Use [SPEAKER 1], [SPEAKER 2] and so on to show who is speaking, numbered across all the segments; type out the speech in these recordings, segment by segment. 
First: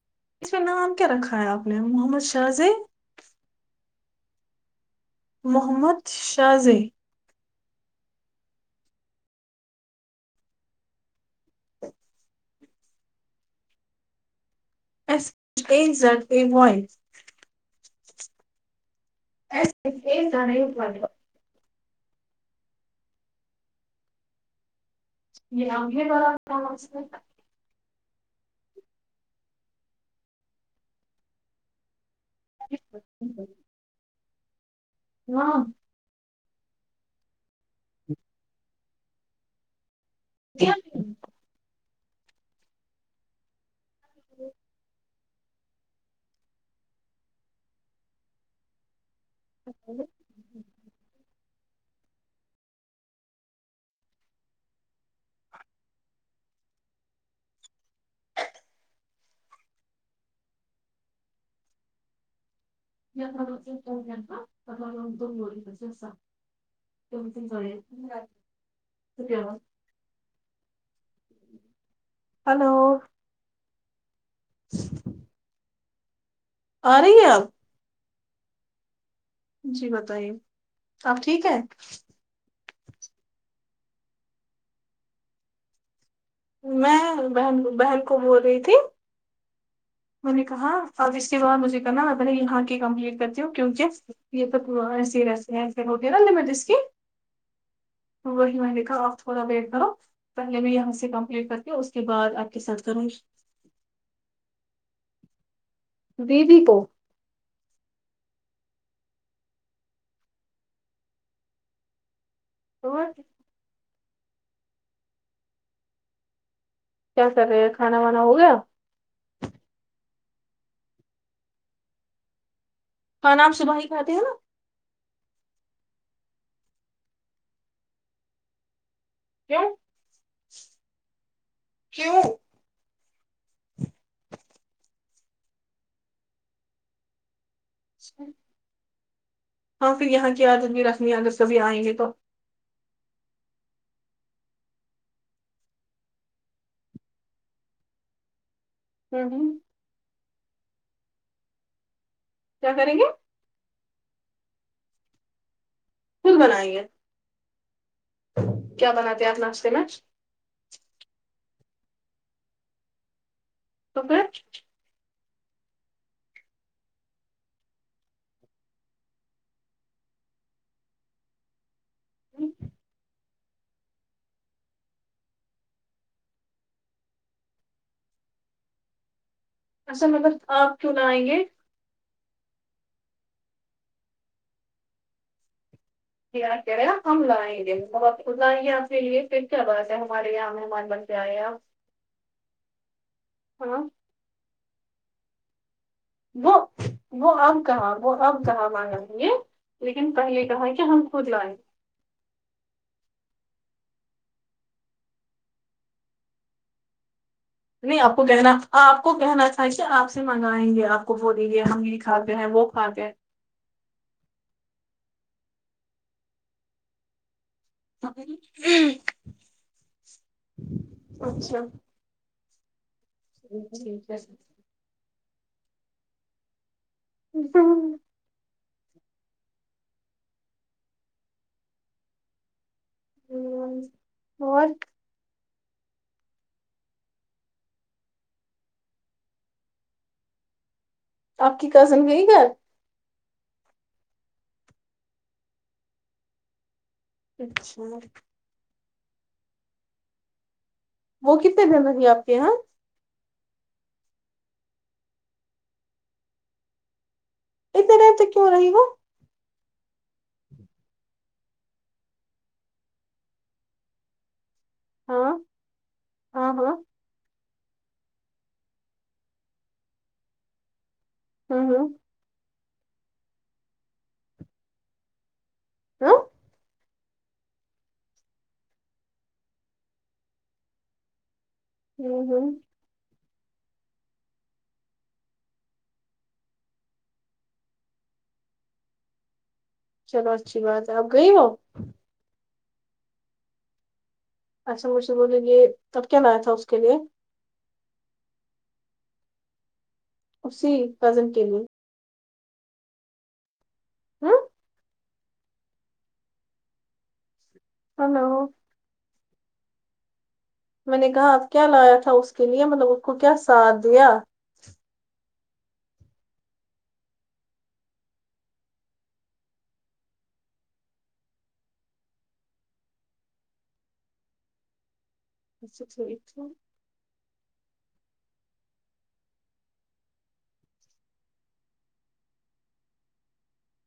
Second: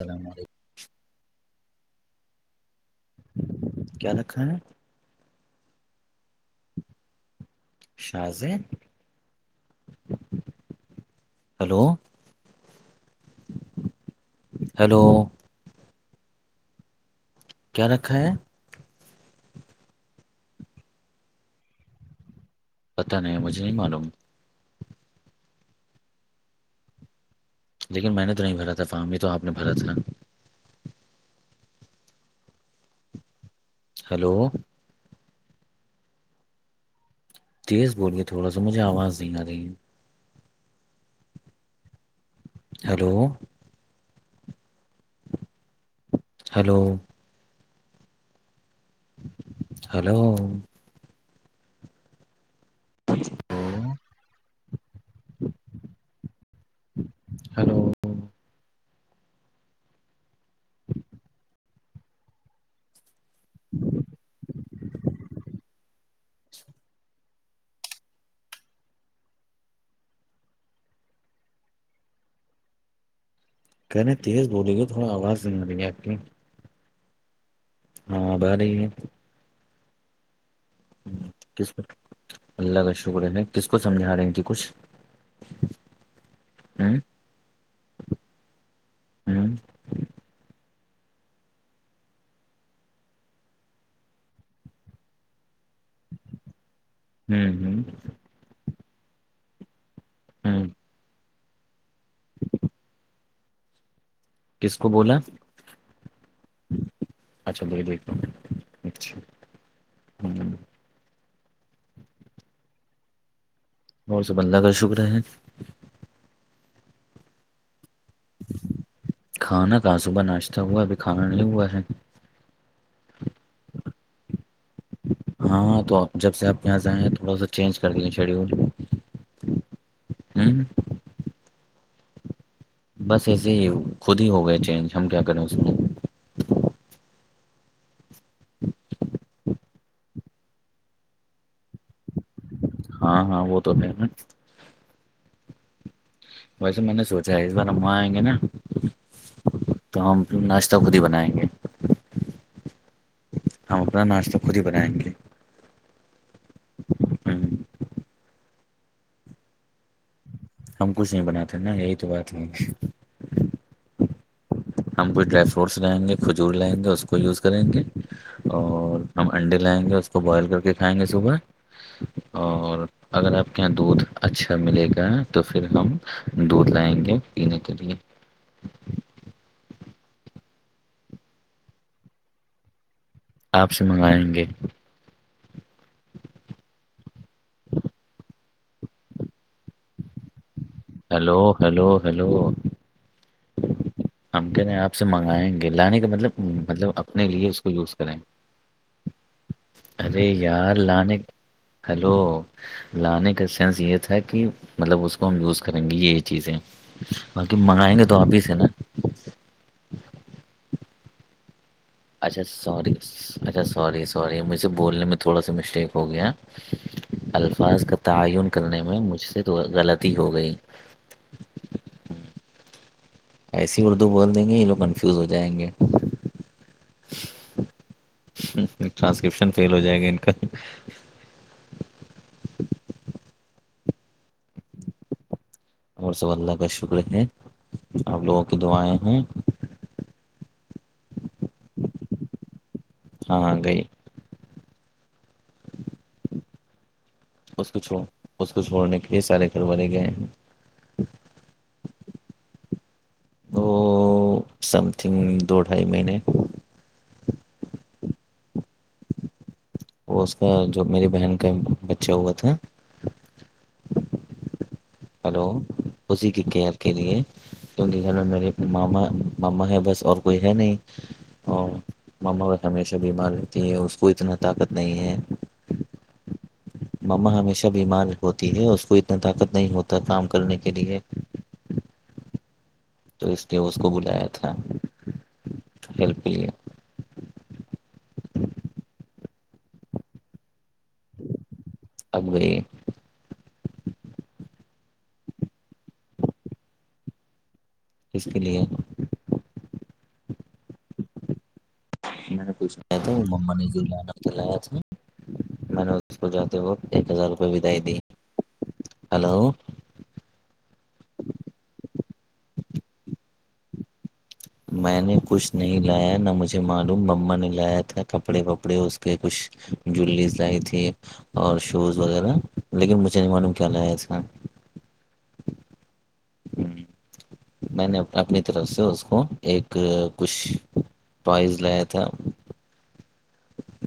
[SPEAKER 1] السلام
[SPEAKER 2] اس
[SPEAKER 1] علیکم
[SPEAKER 2] میں نام کیا رکھا ہے آپ نے محمد شاہزی
[SPEAKER 1] کیا رکھا ہے
[SPEAKER 2] محمد شا زے
[SPEAKER 1] شاہ زیں ہلو ہیلو
[SPEAKER 2] پزر پ وائ
[SPEAKER 1] کیا رکھا ہے
[SPEAKER 2] [unintelligible]
[SPEAKER 1] پتاہ نہیں ہے مجھے نہیں معلوم
[SPEAKER 2] یہ ن ہمگ برا منسنتاا
[SPEAKER 1] لیکن میں نے تو نہیں بھرا تھا فم ہی تو آپ نے بھرا تھا
[SPEAKER 2] [unintelligible]
[SPEAKER 1] ہیلو
[SPEAKER 2] ہاں
[SPEAKER 1] تیز بوللیے تھوا س مجھے آواز دین آا رہی
[SPEAKER 2] [unintelligible]
[SPEAKER 1] ہلو
[SPEAKER 2] [inaudible]
[SPEAKER 1] ہیلو ہلو ہوں ہلو
[SPEAKER 2] ت ل دون دوور جسے سا د تین جوڑک ہلو
[SPEAKER 1] کہہیں تیز بولیے گ تھوڑا آواز ز رہی ہے آپ کی
[SPEAKER 2] آ رہی ہیں آپ
[SPEAKER 1] ہاں بہ رہ ہے
[SPEAKER 2] جی بتائیے آپ ٹھیک ہے
[SPEAKER 1] کس کو اللہ کا شکر ہے کس کو سمجھا رہے ہیں ت کچھ ہوں
[SPEAKER 2] میں بہن بہن کو بول رہی تھی
[SPEAKER 1] ہوں
[SPEAKER 2] میں نے کہا اب اس کے بد مجھے کرنا میں پہلے یہاں کی کمپلیٹ کرتی ہوں کیونکہ یہ تو سیگ ہو نا لمٹ اس کی
[SPEAKER 1] ہوں ہوں
[SPEAKER 2] وہی میں دیکھا اور تھوڑا ویٹ کرو پہلے
[SPEAKER 1] ہوں
[SPEAKER 2] بھی یہاں سے کم ل کر کے اس کے بعد آپ کے ساتھ کروں گی
[SPEAKER 1] کس کو بولا
[SPEAKER 2] وی و پو
[SPEAKER 1] اچھا ب د ہ
[SPEAKER 2] ہو
[SPEAKER 1] اور سب اللہ کا شکر ہے
[SPEAKER 2] کیا کر رہے ہیں کھانا وانا ہو گیا
[SPEAKER 1] کھانا کہاں صبح ناشتہ ہوا ابھی کھانا نہیںے ہوا ہے
[SPEAKER 2] ہ نام صبح ہی کھات ہیں نا
[SPEAKER 1] ہاں تو جب سے آپ یہاں سے آائیں تھوڑا سا چینج کر دیے شیڈیول
[SPEAKER 2] کیوں
[SPEAKER 1] ہوں
[SPEAKER 2] کیوں
[SPEAKER 1] بس ایسے ہی خود ہی ہو گیا چینج ہم کیا کریں اس میں
[SPEAKER 2] اچھ ہاں پھر یہاں کی عادت بھی رکھمی اگر سبھی آئیں گے تو
[SPEAKER 1] ہاں ہاں وہ تو ہے ن ویسے میں نے سوچا ہے اس بار ہم وہاں آئ گے نا
[SPEAKER 2] [unintelligible]
[SPEAKER 1] تو ہم ناشتہ خود ہی بنائیں گے
[SPEAKER 2] کیا کریں گے
[SPEAKER 1] ہم اپنا ناشت خود ہی بنائیں گے
[SPEAKER 2] خود بنائیں گے
[SPEAKER 1] ہوں
[SPEAKER 2] کیا بناتے ہیں آپ ناشتے میں
[SPEAKER 1] ہم کچھ نہیں بناتے نا یہی تو بات نہیں
[SPEAKER 2] اکر
[SPEAKER 1] ہم کوئی ڈرائی فروٹس لگائیں گے کھجور لائیں گے اس کو یوز کریں گے اور ہم انڈے لائیں گے اس کو بوائل کر کے کھائیں گے صبح اور اگر آپ کے یہاں دودھ اچھا ملے گا تو پھر ہم دودھ لائیں گے پینے کے لیے
[SPEAKER 2] [inaudible] اصل مطلب آگ کیوں نہ آئیں گے
[SPEAKER 1] آپ سے منگائیں گے
[SPEAKER 2] یہ کہہ رہے ہم لائیں گے لائیں گے آپ کے لیے پھر کیا بات ہے ہمارے یہاں مہمان بن کے آئے
[SPEAKER 1] ہیلو
[SPEAKER 2] آپ
[SPEAKER 1] ہلو ہلو
[SPEAKER 2] ہاں
[SPEAKER 1] [unintelligible] سے منگائیں گے لانے کا مطلب
[SPEAKER 2] وہ
[SPEAKER 1] مطلب اپنے
[SPEAKER 2] وہ
[SPEAKER 1] لیے
[SPEAKER 2] اب
[SPEAKER 1] اس کو
[SPEAKER 2] کہاں
[SPEAKER 1] یوز کریں
[SPEAKER 2] وہ اب کہاں مانگا
[SPEAKER 1] گے
[SPEAKER 2] یہ لیکن
[SPEAKER 1] ارے
[SPEAKER 2] پہلے کہا
[SPEAKER 1] یار
[SPEAKER 2] کہ ہم
[SPEAKER 1] لان
[SPEAKER 2] خود لائیں گے۔
[SPEAKER 1] ہلو لانے کا سینس یہ تھا کہ مطلب اس کو ہم یوز کریں گی یہ چیزیں باقی منگائیں
[SPEAKER 2] نہیں
[SPEAKER 1] گے
[SPEAKER 2] آپ
[SPEAKER 1] تو
[SPEAKER 2] کو
[SPEAKER 1] ہی سے
[SPEAKER 2] کہنا
[SPEAKER 1] نا
[SPEAKER 2] آپ کو کہنا تھااہشے آپ سے منگائیں گے آپ کو بول دیں گے ہم کھاتے
[SPEAKER 1] اچھا
[SPEAKER 2] ہیں وہ
[SPEAKER 1] سوری
[SPEAKER 2] کھاتے ہیں
[SPEAKER 1] اچھا سوری سوری مجھے بولنے میں تھوڑا سا مسٹیک ہو گیا الفاظ کا تعین کرنے میں مجھ سے تو غلطی ہو گئی
[SPEAKER 2] اچھا
[SPEAKER 1] ایسے ہی اردو
[SPEAKER 2] ٹھیک ہے
[SPEAKER 1] بول دیں گے یہ لوگ کنفیوز ہو جائیں گے
[SPEAKER 2] [inaudible]
[SPEAKER 1] ٹرانسکرپشن فیل ہو جائے گا ان کا
[SPEAKER 2] ہمم اور
[SPEAKER 1] اور سب اللہ کا شکر ہے آپ لوگوں کی دعائیں ہیں
[SPEAKER 2] آپ کی کزن گئی گھر
[SPEAKER 1] ہاں گئی اس کو
[SPEAKER 2] اچھا
[SPEAKER 1] چھو اس کو چھوڑنے کے لیے سارے گھر والے گئے ہیں
[SPEAKER 2] وہ کتنے دن رہی آپ کے یہاں
[SPEAKER 1] وہ سم تھنگ دو ڈھائی مہینے
[SPEAKER 2] اتنے ریر تو کیوں رہی گا
[SPEAKER 1] وہ اس کا جو میری بہن کا بچہ ہوا تھا
[SPEAKER 2] ہاں
[SPEAKER 1] ہلو اسی کی
[SPEAKER 2] ہاں ہاں
[SPEAKER 1] کیئر کے لیے کیونکہ ھر میں میرے ماما ماما ہے بس اور کوئی ہے نہیں
[SPEAKER 2] ہمم ہممم
[SPEAKER 1] مما ب ہمیشہ بیمار رہتی ہے اس کو اتنا طاقت نہیں ہے
[SPEAKER 2] ہاں
[SPEAKER 1] مما ہمیشہ بیمار ہوتی ہے اس کو اتنا طاقت نہیں ہوتا کام کرنے کے لیے
[SPEAKER 2] ہمم ہمم
[SPEAKER 1] تو اس لیے اس کو بلایا تھا ہیلپ لیے
[SPEAKER 2] چلو اچھی بات ہے آپ گئی ہو
[SPEAKER 1] اب گئی
[SPEAKER 2] اچھا مجھے بولے یہ تب کیا ل آیا تھا اس کے لیے
[SPEAKER 1] کس کے لیے
[SPEAKER 2] اسی کزن کے لیے
[SPEAKER 1] میں نے پوچھنایا تھا وہ مما نے ج لانا
[SPEAKER 2] ہوں
[SPEAKER 1] چلایا تھا میں نے اس کو جاتے وہق ایک ہزار روپئے بدائی دی
[SPEAKER 2] ہلو
[SPEAKER 1] ہلو
[SPEAKER 2] میں نے کہا کیا لایا تھا اس کے لیے مطلب اس کو کیا ساتھ دیا
[SPEAKER 1] میں نے کچھ نہیں لایا نہ مجھے معلوم مما نے لایا تھا کپڑے وپڑے اس کے کچھ جولیز لائی تھی اور شوز وغیرہ لیکن مجھے نہیں معلوم کیا لگایا اس کا
[SPEAKER 2] اچھا ٹھیک
[SPEAKER 1] میں نے اپنی طرف سے اس کو ایک کچھ ٹوائز لایا تھا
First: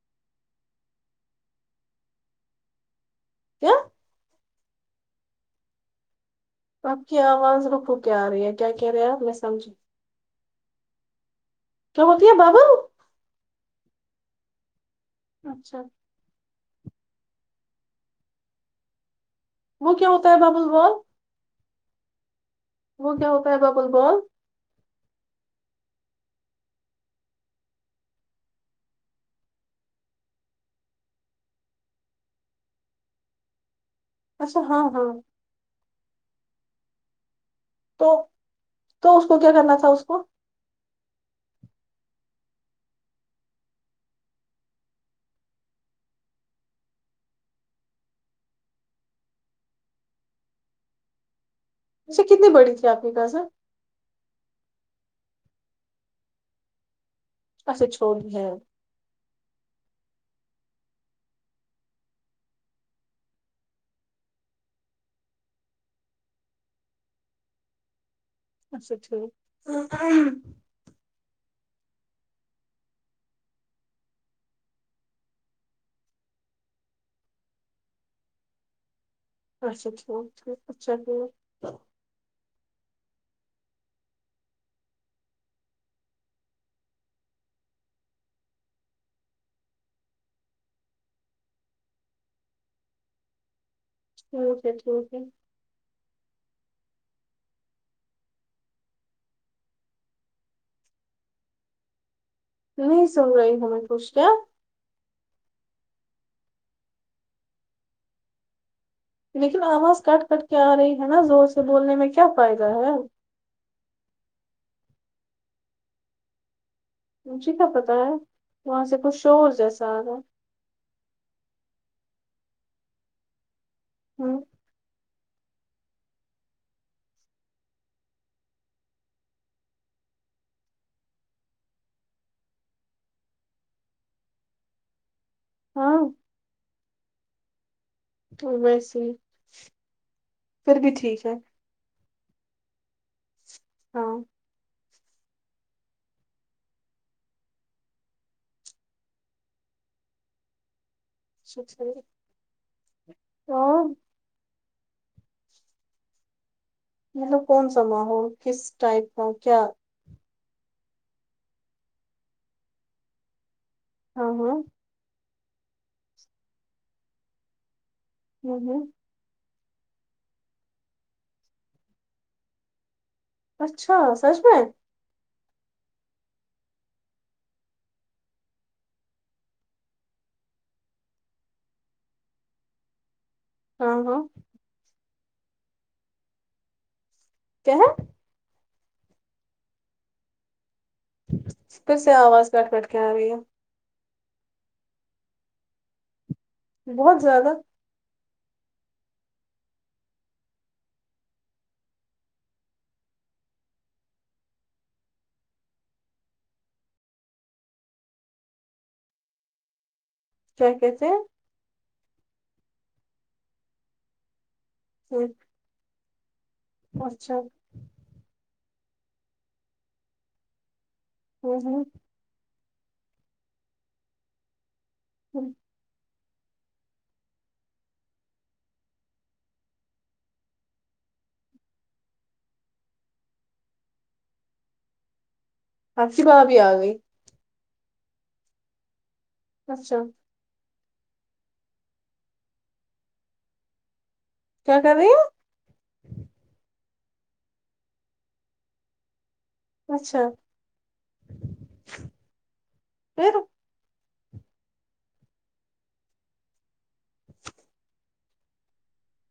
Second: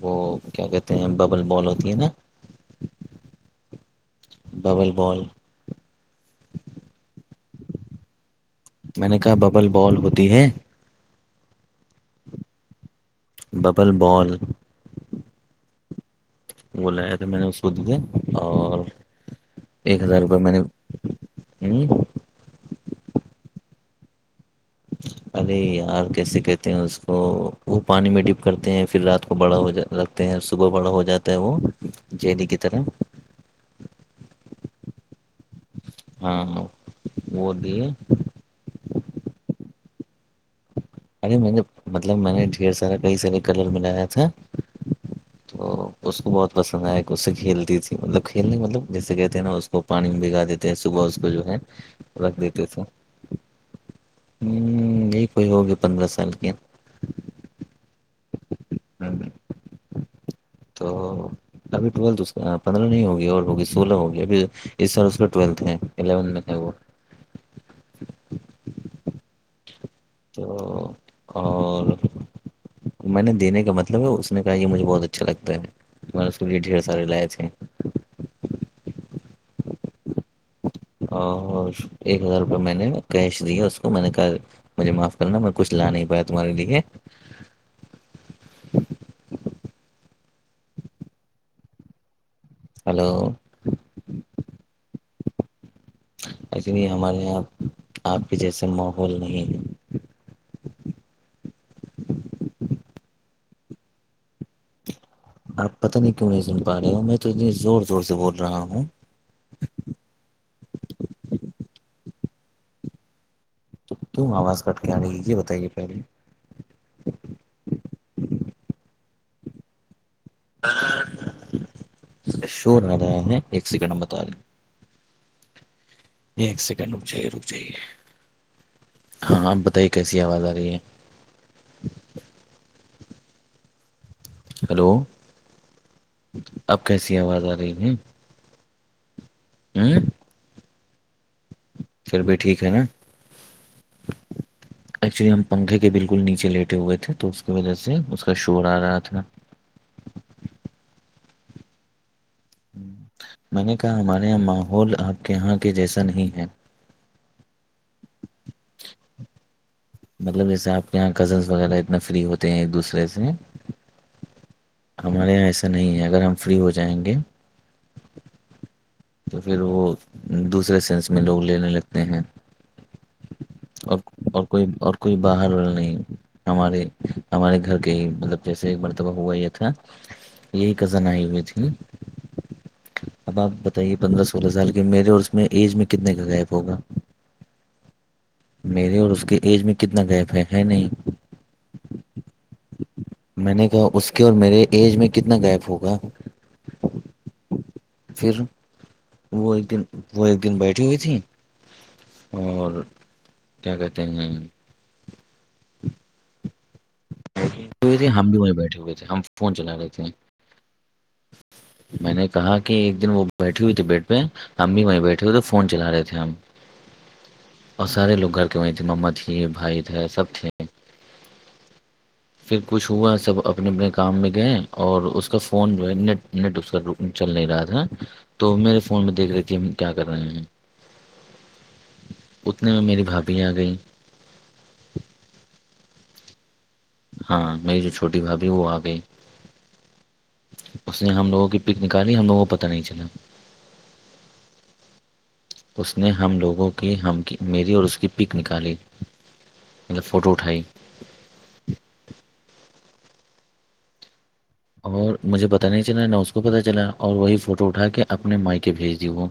[SPEAKER 1] وہ کیا کہتے ہیں ببل بال ہوتی ہے نا
[SPEAKER 2] کیا
[SPEAKER 1] ببل بال
[SPEAKER 2] آپ کی آواز رکو کیا آ رہی ہے کیا کہہ رہے ہیں
[SPEAKER 1] نے
[SPEAKER 2] آپ میں
[SPEAKER 1] کہا
[SPEAKER 2] سمجھ
[SPEAKER 1] ببل بال ہوتی ہے
[SPEAKER 2] کی ہوتی ہے ببل
[SPEAKER 1] ببل بال
[SPEAKER 2] اچھا
[SPEAKER 1] وہ لایا تھا میں نے اس کو دیا اور
[SPEAKER 2] وہ
[SPEAKER 1] ایک
[SPEAKER 2] کیا
[SPEAKER 1] ہزار
[SPEAKER 2] ہوتا ہے
[SPEAKER 1] روپئے میں نے
[SPEAKER 2] ببل بال
[SPEAKER 1] ہوں
[SPEAKER 2] وہ کیا ہو پائے ب بول بول [inaudible]
[SPEAKER 1] ارے یار کیسے کہتے ہیں اس کو وہ پانی میں ڈپ کرتے ہیں پھر رات کو بڑا ہو جا ہیں صبح بڑا ہو جاتا ہے وہ جیلیی کی طرح
[SPEAKER 2] اچھا ہاں ہاں
[SPEAKER 1] ہاں وہ د
[SPEAKER 2] تو تو اس کو کیا کرنا تھا اس کو
[SPEAKER 1] ارے میں نے مطلب میں نے ڈھیر سارا کئی سارے کلر بلایا تھا تو اس کو بہت پسند آیا کہ اسے کھیلتی تھی مطلب کھیلنے مطلب جیسے کہتے ہیں نا وہ پانی میں بگا دیتے ہیں صبح اس کو جو ہے
[SPEAKER 2] اچھا
[SPEAKER 1] رکھ
[SPEAKER 2] کتنی
[SPEAKER 1] دیتے
[SPEAKER 2] بڑی
[SPEAKER 1] تھے ہ
[SPEAKER 2] تھی آپ کی کزن
[SPEAKER 1] یہی کوئی ہوگیا پندرہ سال کی
[SPEAKER 2] اچھا چھو ہے
[SPEAKER 1] ہم، تو ابھی ٹویلتھ کا پندرہ نہیں ہوگی اور ہوگی سولہ ہوگی ابھی اس سال اس کا ٹویلتھ ہے الیون میں ہے وہ
[SPEAKER 2] اچھا ٹھیک
[SPEAKER 1] تو اور میں نے دینے کا مطلب ہے اس نے کہا یہ مجھے بہت اچھا لگتا ہے اس کے لیے ڈھیر سارے لائے تھ ہیں
[SPEAKER 2] اچھا ٹھیک ھ
[SPEAKER 1] اور ایک ہزار روپئے میں نے کیش د اس کو میں نے مجھے معاف کرنا میں کچھ لا نہیں پایا تمہارے لیے ہلو
[SPEAKER 2] ٹ سے تو سے
[SPEAKER 1] ایسے یہ ہمارے یہاں آپ کے جیسے ماحول نہیں ہے
[SPEAKER 2] نہیں سن رہی ہوںیں کچھ کیا
[SPEAKER 1] آپ پتا نہیں کیوں نہیں سن پا رہے ہو میں تنے زور زور سے بول رہا ہوں
[SPEAKER 2] لیکن آواز کٹ کٹ کے آ رہی ہے نا زور سے بولنے میں کیا فائدہ ہے
[SPEAKER 1] تو تم آواز کٹ کے آنے کیی یہ بتائی گی پہلے
[SPEAKER 2] مجھے کیا پتہ ہے وہاں سے کچھ شور جیسا آ رہا
[SPEAKER 1] شور آ رہا ہے ایک سیکنڈ بتا
[SPEAKER 2] ہے
[SPEAKER 1] رہیں ایک سیکنڈ رک جائیے رک جائیے ہاں آپ بتائیے کیسی آواز آ رہی ہے ہلو
[SPEAKER 2] ہاں
[SPEAKER 1] آپ کیسی آواز آ رہی ہے
[SPEAKER 2] ا بس
[SPEAKER 1] [unintelligible]
[SPEAKER 2] پھر بھی ٹھیک ہے
[SPEAKER 1] چھر بھی ٹھیک ہے نا
[SPEAKER 2] [unintelligible]
[SPEAKER 1] ایکچولی ہم پنکھے کے بالکل نیچے لیٹے ہوئے تھے تو اس کی وجہ سے اس کا شور آ رہا تھا
[SPEAKER 2] [unintelligible]
[SPEAKER 1] میں نے
[SPEAKER 2] اور
[SPEAKER 1] کہا ہمارے یہاں ماحول آپ کے یہاں کے جیسا نہیں ہے
[SPEAKER 2] ملو کون سا ماحول کس ٹائپ کا کیا
[SPEAKER 1] مطلب جیسے آپ کے یہاں کزنس وغیرہ اتنے فری ہوتے ہیں ایک دوسرے سے
[SPEAKER 2] ہاں ہاں
[SPEAKER 1] ہمارے یہاں ایسا نہیں ہے اگر ہم فری ہو جائیں گے
[SPEAKER 2] ہوں ہوں
[SPEAKER 1] تو پھر وہ دوسرے سینس میں لوگ لینے لگتے ہیں
[SPEAKER 2] اچھا
[SPEAKER 1] اور
[SPEAKER 2] سچ
[SPEAKER 1] اور
[SPEAKER 2] میں
[SPEAKER 1] کوئی اور کوئی باہر نہیں ہمارے ہمارے گھر کے ہی مطلب جیسے مرتبہ ہوا یہ تھا یہی کزن آئی ہوئی تھی نا اب آپ بتائیے
[SPEAKER 2] ہاں ہاں
[SPEAKER 1] پندرہ سولہ سال کے میرے اس میں ایج میں کتنے کا گیپ ہوگا
[SPEAKER 2] کیا
[SPEAKER 1] میرے اور اس کے ایج میں کتنا گیپ ہے ہے نہیں
[SPEAKER 2] کسے آواز کٹ کٹ کے آی
[SPEAKER 1] میں نے کہ اس کے اور میرے ایج میں کتنا گیپ ہوگا
[SPEAKER 2] بہت زیادہ
[SPEAKER 1] پھر وہ ایک دن وہ ایک دن بیٹھی ہوئی تھی اور کیا کہتے ہیں ہوئے تھے ہم بھی وہیں بیٹھے ہوئے تھے ہم فون چلا رہے تھے
[SPEAKER 2] کیا کہتے ہیں
[SPEAKER 1] میں نے کہا کہ ایک دن وہ بیٹھی ہوئی تھی بیڑ پہ ا بھی وہیں
[SPEAKER 2] ہوں،
[SPEAKER 1] بیٹھے ہوئے تھ فون چلا رہے تھے ہم
[SPEAKER 2] اچھا
[SPEAKER 1] اور سارے لوگ گھر کے وہیں تھے ما تھی بھائی تھے سب تھے
[SPEAKER 2] ہمم ہمم
[SPEAKER 1] پھر کچھ ہوا سب اپنے اپنے کام میں گئے اور اس کا
[SPEAKER 2] ہوں۔
[SPEAKER 1] فون نیٹ نیٹ اس کا چل نہیں رہا تھا تو میرے فون میں دیکھ رہے تھی ہم کیا کر رہے ہیں
[SPEAKER 2] [inaudible]
[SPEAKER 1] اتنے میں میری بھابھی آ گئی
[SPEAKER 2] اپ کی بھا بھی آ گئی
[SPEAKER 1] ہاں میری جو چھوٹی بھابھی وہ آ گئی
[SPEAKER 2] اچھا
[SPEAKER 1] اس نے ہم لوگوں کی پک نک آنی ہم لوگوں کو پتہ نہیں چلا
[SPEAKER 2] کیا کر رہی ہیں
[SPEAKER 1] اس نے ہم لوگوں کی ہم میری اور اس کی پیک نکالی مطلب
[SPEAKER 2] اچھا
[SPEAKER 1] فوٹو اٹھائی
[SPEAKER 2] پھر
[SPEAKER 1] اور مجھے پتہ نہیں چلا نہ اس کو پتہ چلا اور وہی فوٹو اٹھا کے اپنے مائی کے بھیج دی وہ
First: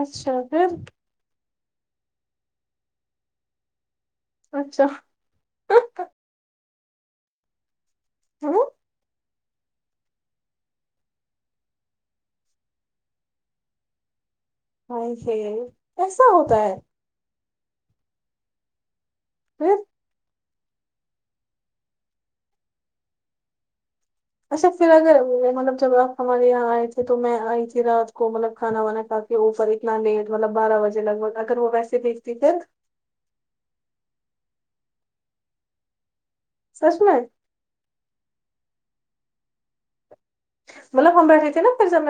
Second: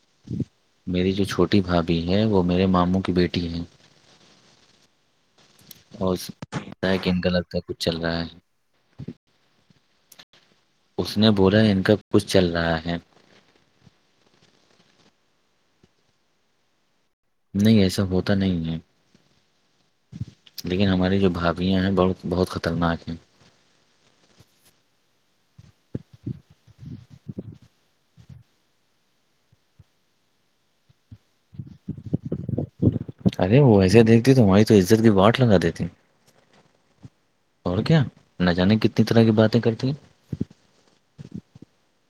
[SPEAKER 2] اچھا پھر
[SPEAKER 1] میری جو چھوٹی بھابھی ہے وہ میرے ماموں کی بیٹی ہے
[SPEAKER 2] اچھا
[SPEAKER 1] اورتا ہے کہ ان کا لگتا کچھ چل رہا
[SPEAKER 2] ہوں،
[SPEAKER 1] ہے اس نے بولا ان کا کچھ چل رہا ہے
[SPEAKER 2] ہے ایسا ہوتا ہے
[SPEAKER 1] نہیں ایسا ہوتا نہیں ہے
[SPEAKER 2] پھر
[SPEAKER 1] لیکن ہماری جو بھابیاں ہیں بہت بہت خطرناک ہیں
[SPEAKER 2] اچھا پھر اگر مطلب جب آپ ہمارے یہاں آئے تھے تو میں آئی تھی رات کو مطلب کھانا وانا کھا کے اوفر اتنا نیٹ مطلب بارہ بجے لگ بگ اگر وہ ویسے دیکھتی تھے
[SPEAKER 1] ارے وہ ویسے دیکھتی تاری تو عزت کی واٹ لگا دیتی
[SPEAKER 2] سچ میں
[SPEAKER 1] اور کیا نہ جانے کتنی طرح کی باتیں کرتی ہیں
[SPEAKER 2] ملا خباٹ دیتی ن پبم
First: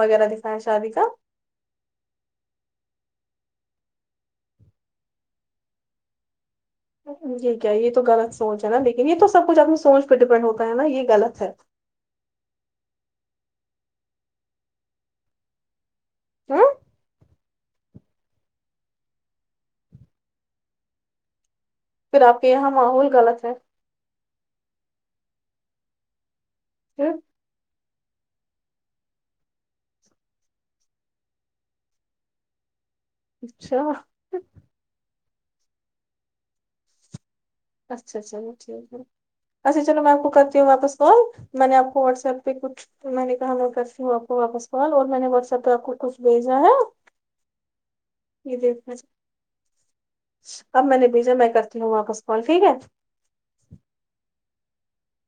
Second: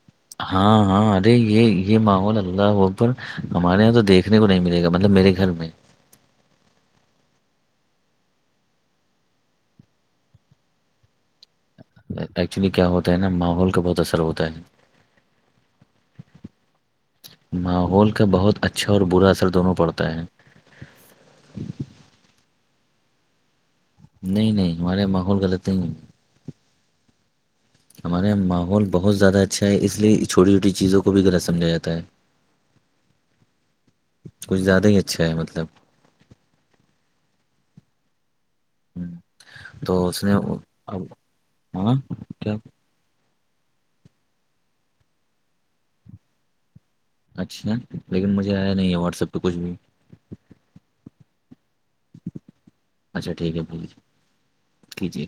[SPEAKER 2] وغیرہ دکھایا
[SPEAKER 1] ہاں
[SPEAKER 2] شادی کا
[SPEAKER 1] ہاں ارے یہ یہ ماحول اللہ اوپر ہمارے یہاں تو دیکھنے کو نہیں ملے گا مطلب میرے گھر میں
[SPEAKER 2] یہ کیا یہ تو غلط سوچ ہے نا لیکن یہ تو سب کچھ اپنی سوچ پہ ڈیپینڈ ہوتا ہے نا یہ غلط ہے
[SPEAKER 1] ایکچولی کیا ہوتا ہے نا ماحول کا بہت اثر ہوتا ہے نا
[SPEAKER 2] ہمم
[SPEAKER 1] ماحول کا بہت اچھا اور برا اثر دونوں پڑتا ہے
[SPEAKER 2] پھر آپ کے یہاں ماحول غلط ہے
[SPEAKER 1] نہیں نہیں ہمارے یہاں ماحول غلط نہیں
[SPEAKER 2] [unintelligible]
[SPEAKER 1] ہمارے یہاں ماحول بہت زیادہ اچھا ہے اس لیے چھوٹی چھوٹی چیزوں کو بھی غلط سمجھا جاتا ہے
[SPEAKER 2] [inaudible]
[SPEAKER 1] کچھ زیادہ ہی اچھا ہے مطلب
[SPEAKER 2] اچھا چلو ٹھیک ہے
[SPEAKER 1] ہوں،
[SPEAKER 2] اچھا چلو
[SPEAKER 1] تو
[SPEAKER 2] میں آپ
[SPEAKER 1] اس
[SPEAKER 2] کو
[SPEAKER 1] نے
[SPEAKER 2] کرتی ہوں واپس
[SPEAKER 1] اب
[SPEAKER 2] کال میں نے آپ
[SPEAKER 1] ہاں
[SPEAKER 2] کو واٹس ایپ
[SPEAKER 1] کیا
[SPEAKER 2] کچھ تو میں نے کہا میں کرتی ہوں آپ کو واپس کال اور میں نے واٹسپ پہ آپ کو کچھ بھیجا ہے
[SPEAKER 1] اچھا لیکن مجھے
[SPEAKER 2] یہ
[SPEAKER 1] آیا نہیں
[SPEAKER 2] دیکھنا
[SPEAKER 1] ہے واٹسپ پہ کچھ بھی
[SPEAKER 2] اب میں نے بھیجا میں کرتی ہوں واپس کال ٹھیک ہے
[SPEAKER 1] اچھا ٹھیک ہے کیجئے